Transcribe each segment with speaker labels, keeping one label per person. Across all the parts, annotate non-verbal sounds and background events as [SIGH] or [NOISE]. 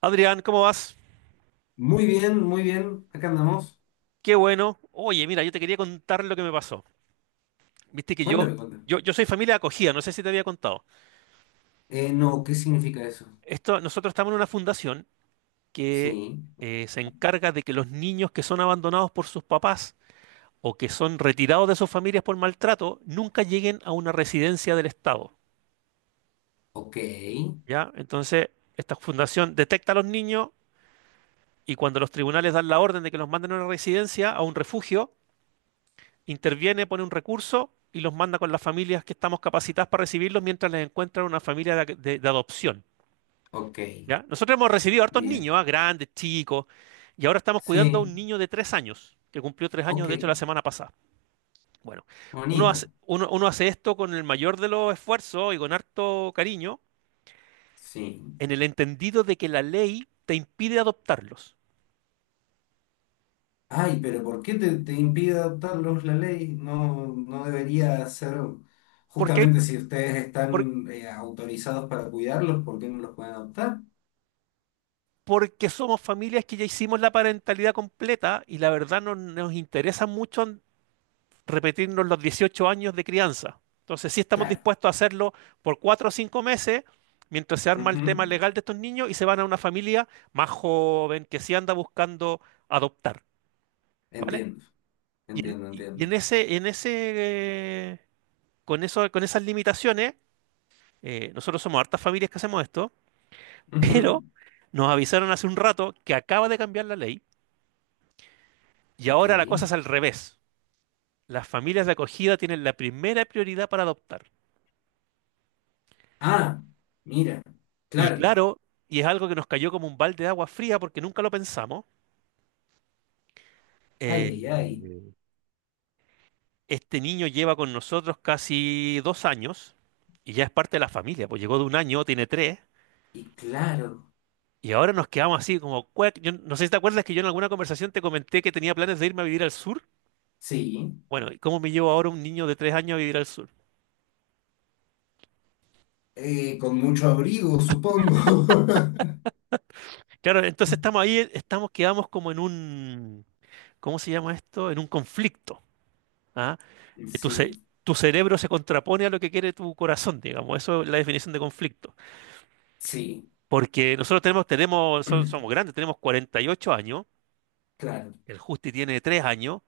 Speaker 1: Adrián, ¿cómo vas?
Speaker 2: Muy bien, muy bien. Acá andamos.
Speaker 1: Qué bueno. Oye, mira, yo te quería contar lo que me pasó. Viste que yo,
Speaker 2: Cuéntame, cuéntame.
Speaker 1: yo, yo soy familia de acogida, no sé si te había contado.
Speaker 2: No, ¿qué significa eso?
Speaker 1: Esto, nosotros estamos en una fundación que
Speaker 2: Sí,
Speaker 1: se encarga de que los niños que son abandonados por sus papás o que son retirados de sus familias por maltrato nunca lleguen a una residencia del Estado.
Speaker 2: ok,
Speaker 1: ¿Ya? Entonces, esta fundación detecta a los niños y cuando los tribunales dan la orden de que los manden a una residencia, a un refugio, interviene, pone un recurso y los manda con las familias que estamos capacitadas para recibirlos mientras les encuentran una familia de adopción.
Speaker 2: ok,
Speaker 1: ¿Ya? Nosotros hemos recibido hartos niños,
Speaker 2: bien.
Speaker 1: ¿ah? Grandes, chicos, y ahora estamos cuidando a
Speaker 2: Sí,
Speaker 1: un niño de tres años, que cumplió tres años,
Speaker 2: ok,
Speaker 1: de hecho, la semana pasada. Bueno, uno hace,
Speaker 2: bonita.
Speaker 1: uno, uno hace esto con el mayor de los esfuerzos y con harto cariño,
Speaker 2: Sí.
Speaker 1: en el entendido de que la ley te impide adoptarlos.
Speaker 2: Ay, pero ¿por qué te impide adoptarlos la ley? No, no debería ser,
Speaker 1: Porque
Speaker 2: justamente si ustedes
Speaker 1: por-
Speaker 2: están autorizados para cuidarlos, ¿por qué no los pueden adoptar?
Speaker 1: porque somos familias que ya hicimos la parentalidad completa y la verdad no nos interesa mucho repetirnos los 18 años de crianza. Entonces, sí estamos
Speaker 2: Claro.
Speaker 1: dispuestos a hacerlo por cuatro o cinco meses, mientras se arma el
Speaker 2: Ujú.
Speaker 1: tema legal de estos niños y se van a una familia más joven que sí anda buscando adoptar, ¿vale?
Speaker 2: Entiendo,
Speaker 1: Y en,
Speaker 2: entiendo,
Speaker 1: y
Speaker 2: entiendo.
Speaker 1: en ese, en ese, eh, con eso, con esas limitaciones, nosotros somos hartas familias que hacemos esto, [LAUGHS] pero
Speaker 2: Ujú.
Speaker 1: nos avisaron hace un rato que acaba de cambiar la ley y
Speaker 2: Ok.
Speaker 1: ahora la cosa es al revés. Las familias de acogida tienen la primera prioridad para adoptar.
Speaker 2: Ah, mira.
Speaker 1: Y
Speaker 2: Claro.
Speaker 1: claro, y es algo que nos cayó como un balde de agua fría porque nunca lo pensamos.
Speaker 2: Ay,
Speaker 1: eh,
Speaker 2: ay, ay.
Speaker 1: este niño lleva con nosotros casi dos años y ya es parte de la familia, pues llegó de un año, tiene tres,
Speaker 2: Y claro,
Speaker 1: y ahora nos quedamos así como, cuec. Yo no sé si te acuerdas que yo en alguna conversación te comenté que tenía planes de irme a vivir al sur.
Speaker 2: sí.
Speaker 1: Bueno, ¿y cómo me llevo ahora un niño de tres años a vivir al sur?
Speaker 2: Con mucho abrigo, supongo.
Speaker 1: Claro, entonces
Speaker 2: [LAUGHS]
Speaker 1: estamos ahí, estamos, quedamos como en un, ¿cómo se llama esto? En un conflicto, ¿ah? que tu, ce-
Speaker 2: Sí,
Speaker 1: Tu cerebro se contrapone a lo que quiere tu corazón, digamos. Eso es la definición de conflicto.
Speaker 2: sí.
Speaker 1: Porque nosotros somos
Speaker 2: [CLEARS THROAT]
Speaker 1: grandes, tenemos 48 años,
Speaker 2: Claro,
Speaker 1: el Justi tiene 3 años,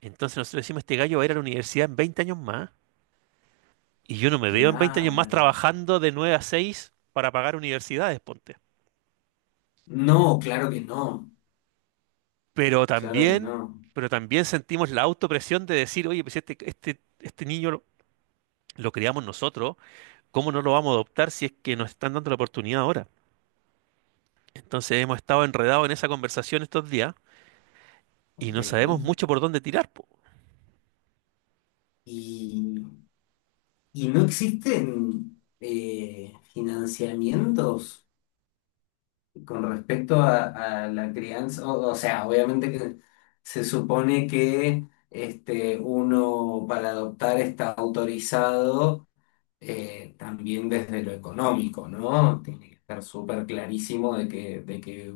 Speaker 1: entonces nosotros decimos, este gallo va a ir a la universidad en 20 años más, y yo no me veo en 20 años más
Speaker 2: claro.
Speaker 1: trabajando de 9 a 6 para pagar universidades, ponte.
Speaker 2: No, claro que no.
Speaker 1: Pero
Speaker 2: Claro que
Speaker 1: también,
Speaker 2: no.
Speaker 1: pero también sentimos la autopresión de decir, oye, pues este niño lo criamos nosotros, ¿cómo no lo vamos a adoptar si es que nos están dando la oportunidad ahora? Entonces hemos estado enredados en esa conversación estos días y
Speaker 2: Ok.
Speaker 1: no sabemos mucho por dónde tirar, po.
Speaker 2: Y, y no existen financiamientos con respecto a la crianza. O sea, obviamente que se supone que uno para adoptar está autorizado también desde lo económico, ¿no? Tiene que estar súper clarísimo de que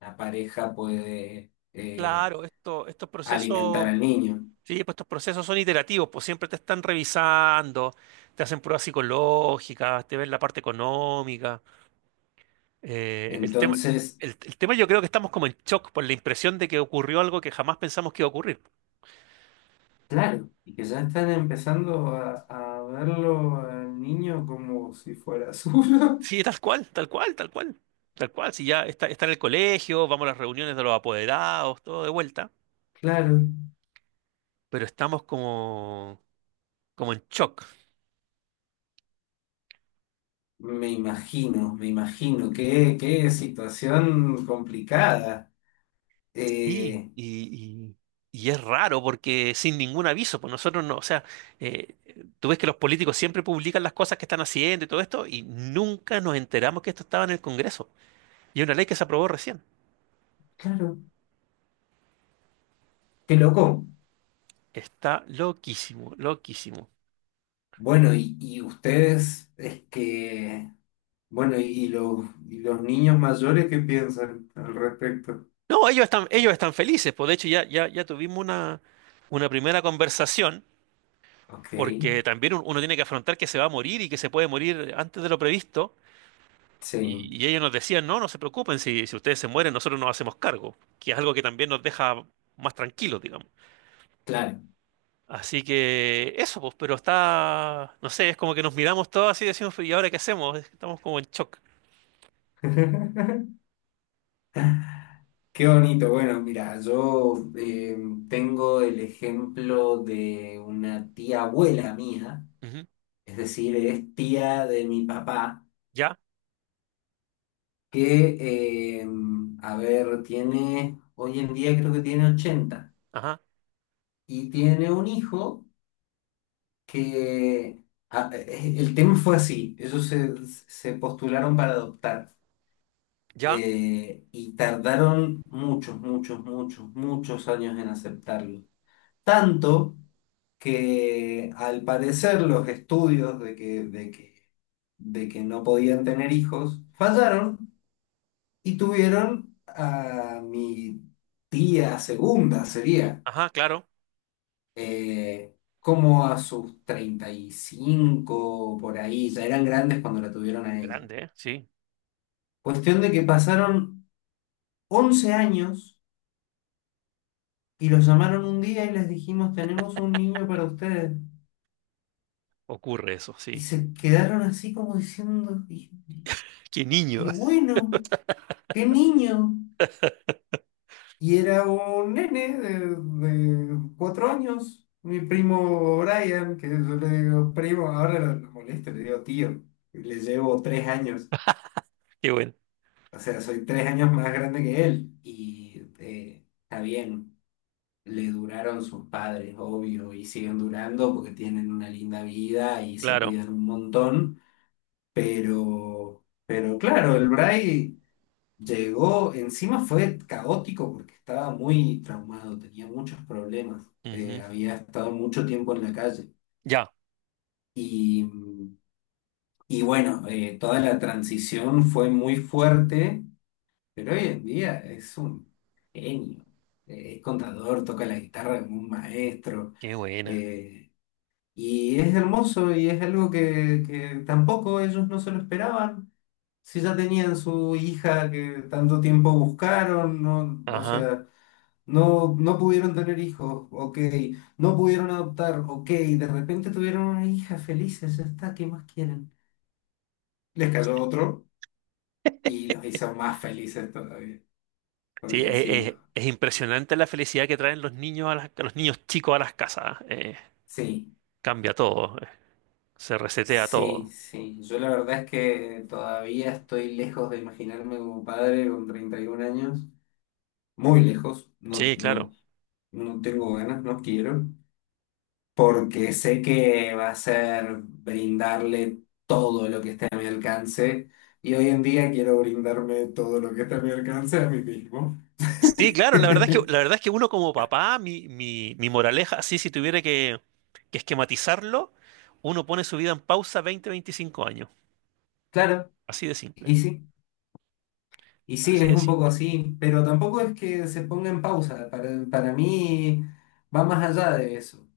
Speaker 2: una pareja puede
Speaker 1: Claro, esto, estos
Speaker 2: alimentar
Speaker 1: procesos.
Speaker 2: al niño.
Speaker 1: Sí, pues estos procesos son iterativos, pues siempre te están revisando, te hacen pruebas psicológicas, te ven la parte económica. Eh, el tema,
Speaker 2: Entonces,
Speaker 1: el tema yo creo que estamos como en shock por la impresión de que ocurrió algo que jamás pensamos que iba a ocurrir.
Speaker 2: claro, y que ya están empezando a verlo al niño como si fuera suyo.
Speaker 1: Sí,
Speaker 2: [LAUGHS]
Speaker 1: tal cual, tal cual, tal cual, tal cual. Si ya está, está en el colegio, vamos a las reuniones de los apoderados, todo de vuelta,
Speaker 2: Claro,
Speaker 1: pero estamos como, como en shock.
Speaker 2: me imagino, qué situación complicada.
Speaker 1: Y,
Speaker 2: Eh,
Speaker 1: y, y- y es raro porque sin ningún aviso, pues nosotros no, o sea, eh, tú ves que los políticos siempre publican las cosas que están haciendo y todo esto, y nunca nos enteramos que esto estaba en el Congreso. Y es una ley que se aprobó recién.
Speaker 2: claro, qué loco.
Speaker 1: Está loquísimo, loquísimo.
Speaker 2: Bueno, y, y ustedes, es que Bueno, y los niños mayores, ¿qué piensan al respecto?
Speaker 1: No, ellos están felices, pues de hecho ya tuvimos una primera conversación,
Speaker 2: Ok,
Speaker 1: porque también uno tiene que afrontar que se va a morir y que se puede morir antes de lo previsto.
Speaker 2: sí,
Speaker 1: Y ellos nos decían, no, no se preocupen, si, si ustedes se mueren, nosotros nos hacemos cargo, que es algo que también nos deja más tranquilos, digamos.
Speaker 2: claro.
Speaker 1: Así que eso, pues, pero está, no sé, es como que nos miramos todos así y decimos, ¿y ahora qué hacemos? Estamos como en shock.
Speaker 2: [LAUGHS] Qué bonito. Bueno, mira, yo tengo el ejemplo de una tía abuela mía,
Speaker 1: Ujú.
Speaker 2: es decir, es tía de mi papá,
Speaker 1: Ya,
Speaker 2: que, a ver, hoy en día creo que tiene 80
Speaker 1: ajá,
Speaker 2: y tiene un hijo que, el tema fue así, ellos se postularon para adoptar.
Speaker 1: ya,
Speaker 2: Y tardaron muchos, muchos, muchos, muchos años en aceptarlo. Tanto que al parecer los estudios de que no podían tener hijos fallaron y tuvieron a mi tía segunda, sería,
Speaker 1: ajá, claro.
Speaker 2: como a sus 35 por ahí, ya eran grandes cuando la tuvieron a ella.
Speaker 1: Grande, ¿eh? Sí,
Speaker 2: Cuestión de que pasaron 11 años. Y los llamaron un día y les dijimos, tenemos un niño para ustedes.
Speaker 1: ocurre eso,
Speaker 2: Y
Speaker 1: sí.
Speaker 2: se quedaron así como diciendo, y,
Speaker 1: Qué niño,
Speaker 2: y bueno, ¿qué niño? Y era un nene de 4 años, mi primo Brian, que yo le digo, primo, ahora lo molesto, le digo, tío, y le llevo 3 años,
Speaker 1: [LAUGHS] qué bueno.
Speaker 2: o sea, soy 3 años más grande que él. Y está bien. Le duraron sus padres, obvio, y siguen durando porque tienen una linda vida y se
Speaker 1: Claro.
Speaker 2: cuidan un montón. Pero claro, el Bray llegó, encima fue caótico porque estaba muy traumado, tenía muchos problemas.
Speaker 1: Ujú.
Speaker 2: Había estado mucho tiempo en la calle.
Speaker 1: Ya,
Speaker 2: Y, y bueno, toda la transición fue muy fuerte, pero hoy en día es un genio. Es contador, toca la guitarra como un maestro.
Speaker 1: qué buena.
Speaker 2: eh, Y es hermoso y es algo que tampoco ellos no se lo esperaban. Si ya tenían su hija que tanto tiempo buscaron, no, o
Speaker 1: Ajá.
Speaker 2: sea, no, no pudieron tener hijos, ok, no pudieron adoptar, ok, de repente tuvieron una hija felices, ya está, ¿qué más quieren? Les cayó otro y los hizo más felices todavía,
Speaker 1: Sí,
Speaker 2: porque sí,
Speaker 1: es, impresionante la felicidad que traen los niños a las- los niños chicos a las casas. ¿Eh?
Speaker 2: sí,
Speaker 1: Cambia todo. Se resetea
Speaker 2: sí,
Speaker 1: todo.
Speaker 2: sí. Yo la verdad es que todavía estoy lejos de imaginarme como padre con 31 años. Muy lejos, no,
Speaker 1: Sí,
Speaker 2: no,
Speaker 1: claro.
Speaker 2: no tengo ganas, no quiero, porque sé que va a ser brindarle todo lo que esté a mi alcance y hoy en día quiero brindarme todo lo que esté a mi alcance a mí mismo.
Speaker 1: Sí, claro, la verdad es que, la
Speaker 2: [LAUGHS]
Speaker 1: verdad es que uno como papá, mi moraleja, así si tuviera que esquematizarlo, uno pone su vida en pausa 20, 25 años.
Speaker 2: Claro,
Speaker 1: Así de simple.
Speaker 2: y sí, y sí,
Speaker 1: Así
Speaker 2: es
Speaker 1: de
Speaker 2: un poco
Speaker 1: simple.
Speaker 2: así, pero tampoco es que se ponga en pausa, para mí va más allá de eso.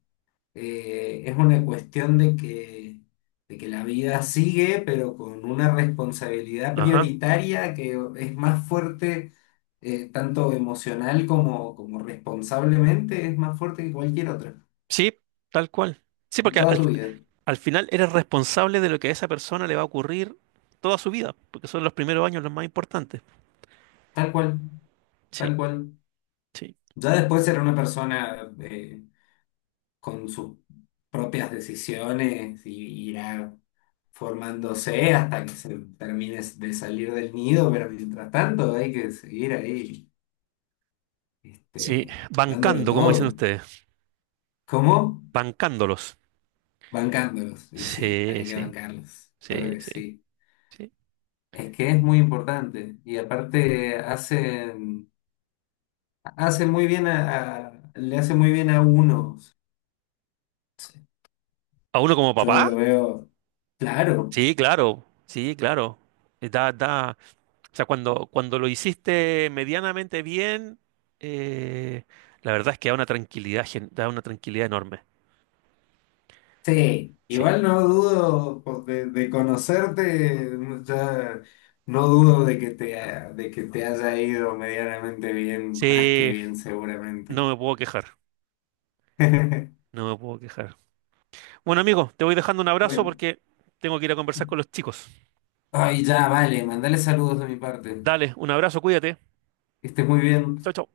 Speaker 2: Es una cuestión de que la vida sigue, pero con una responsabilidad
Speaker 1: Ajá.
Speaker 2: prioritaria que es más fuerte, tanto emocional como, responsablemente, es más fuerte que cualquier otra,
Speaker 1: Sí, tal cual. Sí,
Speaker 2: en
Speaker 1: porque
Speaker 2: toda tu vida,
Speaker 1: al final eres responsable de lo que a esa persona le va a ocurrir toda su vida, porque son los primeros años los más importantes.
Speaker 2: tal cual,
Speaker 1: Sí,
Speaker 2: tal cual.
Speaker 1: sí.
Speaker 2: Ya después será una persona con sus propias decisiones y irá formándose hasta que se termine de salir del nido, pero mientras tanto hay que seguir ahí.
Speaker 1: Sí,
Speaker 2: Dándolo
Speaker 1: bancando, como dicen
Speaker 2: todo.
Speaker 1: ustedes,
Speaker 2: ¿Cómo?
Speaker 1: bancándolos.
Speaker 2: Bancándolos. Y sí,
Speaker 1: Sí,
Speaker 2: hay que
Speaker 1: sí,
Speaker 2: bancarlos.
Speaker 1: sí,
Speaker 2: Claro que
Speaker 1: sí,
Speaker 2: sí.
Speaker 1: sí.
Speaker 2: Es que es muy importante. Y aparte hacen muy bien a, le hace muy bien a unos.
Speaker 1: ¿A uno como
Speaker 2: Yo
Speaker 1: papá?
Speaker 2: lo veo. Claro.
Speaker 1: Sí, claro, sí, claro. Eh, Da, da, o sea, cuando, cuando lo hiciste medianamente bien, eh, la verdad es que da una tranquilidad, da una tranquilidad enorme.
Speaker 2: Sí.
Speaker 1: Sí,
Speaker 2: Igual no dudo de conocerte, ya no dudo de que de que te haya ido medianamente bien, más que
Speaker 1: sí,
Speaker 2: bien seguramente.
Speaker 1: no me puedo quejar,
Speaker 2: [LAUGHS]
Speaker 1: no me puedo quejar. Bueno, amigo, te voy dejando un abrazo
Speaker 2: Bueno.
Speaker 1: porque tengo que ir a conversar con los chicos.
Speaker 2: Ay, ya, vale, mandale saludos de mi parte.
Speaker 1: Dale, un abrazo, cuídate.
Speaker 2: Que estés muy
Speaker 1: Chao,
Speaker 2: bien.
Speaker 1: chao.